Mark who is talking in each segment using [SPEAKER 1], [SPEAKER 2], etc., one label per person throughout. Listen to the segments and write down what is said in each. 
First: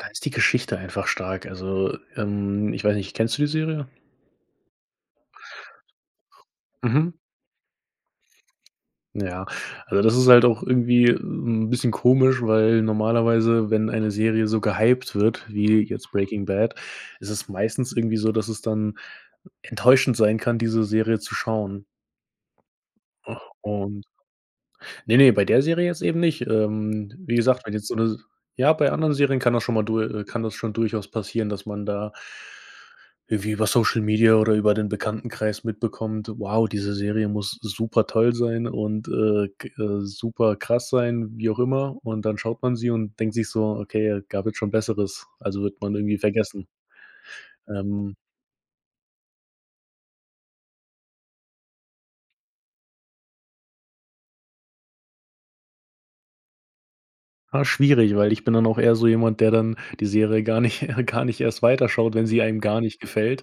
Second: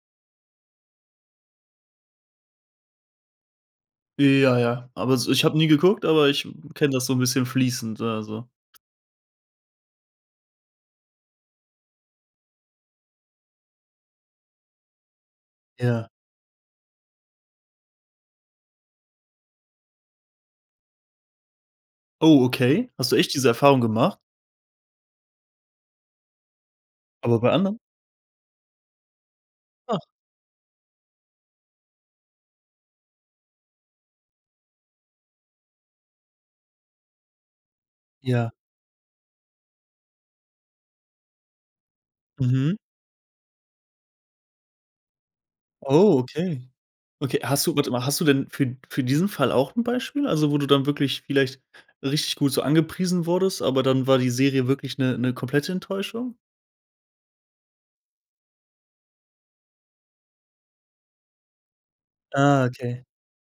[SPEAKER 1] Da ist die Geschichte einfach stark, also, ähm, ich weiß nicht, kennst du die Serie?
[SPEAKER 2] Ja, ja. Aber s ich habe nie geguckt, aber ich kenne das
[SPEAKER 1] Mhm.
[SPEAKER 2] so 'n bisschen fließend so also.
[SPEAKER 1] Ja, also das ist halt auch irgendwie, 'n bisschen komisch, weil normalerweise, wenn eine Serie so gehypt wird wie
[SPEAKER 2] Ja.
[SPEAKER 1] jetzt Breaking Bad, ist es meistens irgendwie so, dass es dann enttäuschend sein kann, diese Serie zu schauen.
[SPEAKER 2] Oh, okay. Hast du echt
[SPEAKER 1] Ach,
[SPEAKER 2] diese Erfahrung
[SPEAKER 1] und
[SPEAKER 2] gemacht?
[SPEAKER 1] ne ne, bei der Serie jetzt eben nicht, ähm, wie
[SPEAKER 2] Aber bei
[SPEAKER 1] gesagt, wenn
[SPEAKER 2] anderen?
[SPEAKER 1] jetzt so 'ne ja, bei anderen Serien kann das schon mal
[SPEAKER 2] Ach!
[SPEAKER 1] dur äh, kann das schon durchaus passieren, dass man da irgendwie über Social Media oder über den Bekanntenkreis mitbekommt, wow, diese Serie muss supertoll
[SPEAKER 2] Ja.
[SPEAKER 1] sein und, äh, g äh, superkrass sein, wie auch immer und dann schaut man
[SPEAKER 2] Mhm.
[SPEAKER 1] sie und denkt sich so: „Okay, gab halt schon Besseres.“ Also, wird man irgendwie
[SPEAKER 2] Oh, okay.
[SPEAKER 1] vergessen.
[SPEAKER 2] Okay, hast du warte mal,
[SPEAKER 1] Ähm
[SPEAKER 2] hast du denn für d für diesen Fall auch 'n Beispiel? Also, wo du dann wirklich vielleicht richtig gut so angepriesen wurdest, aber dann war die Serie wirklich 'ne 'ne komplette Enttäuschung?
[SPEAKER 1] Ah, schwierig, weil ich bin dann auch eher so jemand, der dann die Serie gar nicht gar nicht erst weiter schaut, wenn sie einem
[SPEAKER 2] Ah,
[SPEAKER 1] gar nicht
[SPEAKER 2] okay.
[SPEAKER 1] gefällt.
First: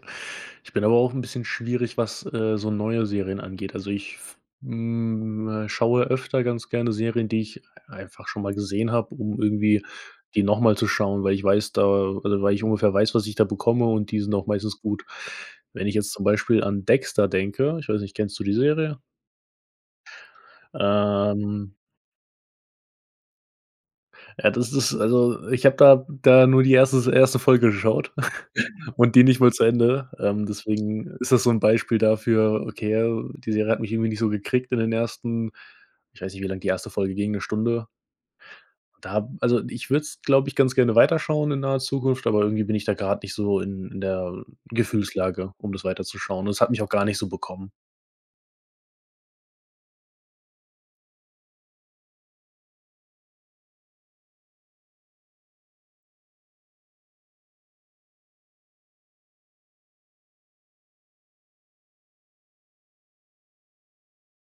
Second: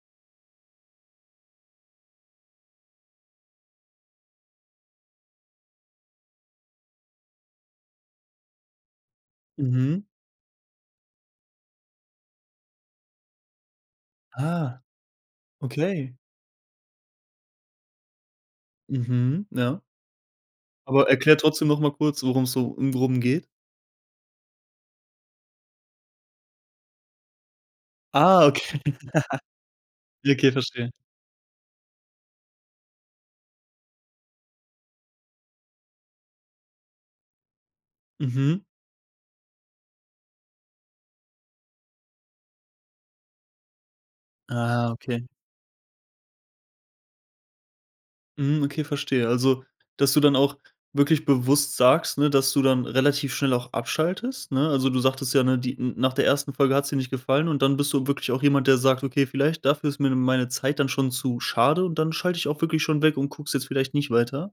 [SPEAKER 1] Ich bin aber auch 'n bisschen schwierig, was, äh, so neue Serien angeht. Also ich f hm, äh, schaue öfter ganz gerne Serien, die ich einfach schon mal gesehen habe, um irgendwie
[SPEAKER 2] Mhm.
[SPEAKER 1] die noch mal zu schauen, weil ich weiß da oder weil ich ungefähr weiß, was ich da bekomme und die sind auch meistens
[SPEAKER 2] Ah.
[SPEAKER 1] gut. Wenn ich jetzt
[SPEAKER 2] Okay.
[SPEAKER 1] zum Beispiel an Dexter denke ich weiß nicht, kennst du die Serie?
[SPEAKER 2] Mhm, ja. Aber erkläre trotzdem
[SPEAKER 1] Ähm
[SPEAKER 2] noch mal kurz, worum's so im Groben geht.
[SPEAKER 1] Ja, das ist also, ich habe da da nur die 1. s 1. Folge geschaut
[SPEAKER 2] Ah, okay.
[SPEAKER 1] und die nicht mal zu Ende, ähm,
[SPEAKER 2] Okay, verstehe.
[SPEAKER 1] deswegen ist das so 'n Beispiel dafür, okay, al die Serie hat mich irgendwie nicht so gekriegt in den ersten ich weiß nicht, wie lang die 1. Folge ging, 'ne Stunde?
[SPEAKER 2] Mhm.
[SPEAKER 1] Da also, ich würde es, glaube ich, ganz gerne weiterschauen in naher Zukunft, aber irgendwie bin ich da grade nicht so in in der
[SPEAKER 2] Ah, okay.
[SPEAKER 1] Gefühlslage, um das weiterzuschauen und das hat mich auch gar nicht so bekommen.
[SPEAKER 2] Mhm, okay verstehe, also dass du dann auch wirklich bewusst sagst, ne, dass du dann relativ schnell auch abschaltest, ne? Also, du sagtest ja, ne, die n nach der 1. Folge hat's dir nicht gefallen und dann bist du wirklich auch jemand, der sagt: „Okay, vielleicht dafür ist mir meine Zeit dann schon zu schade und dann schalte ich auch wirklich schon weg und gucke es jetzt vielleicht nicht weiter?“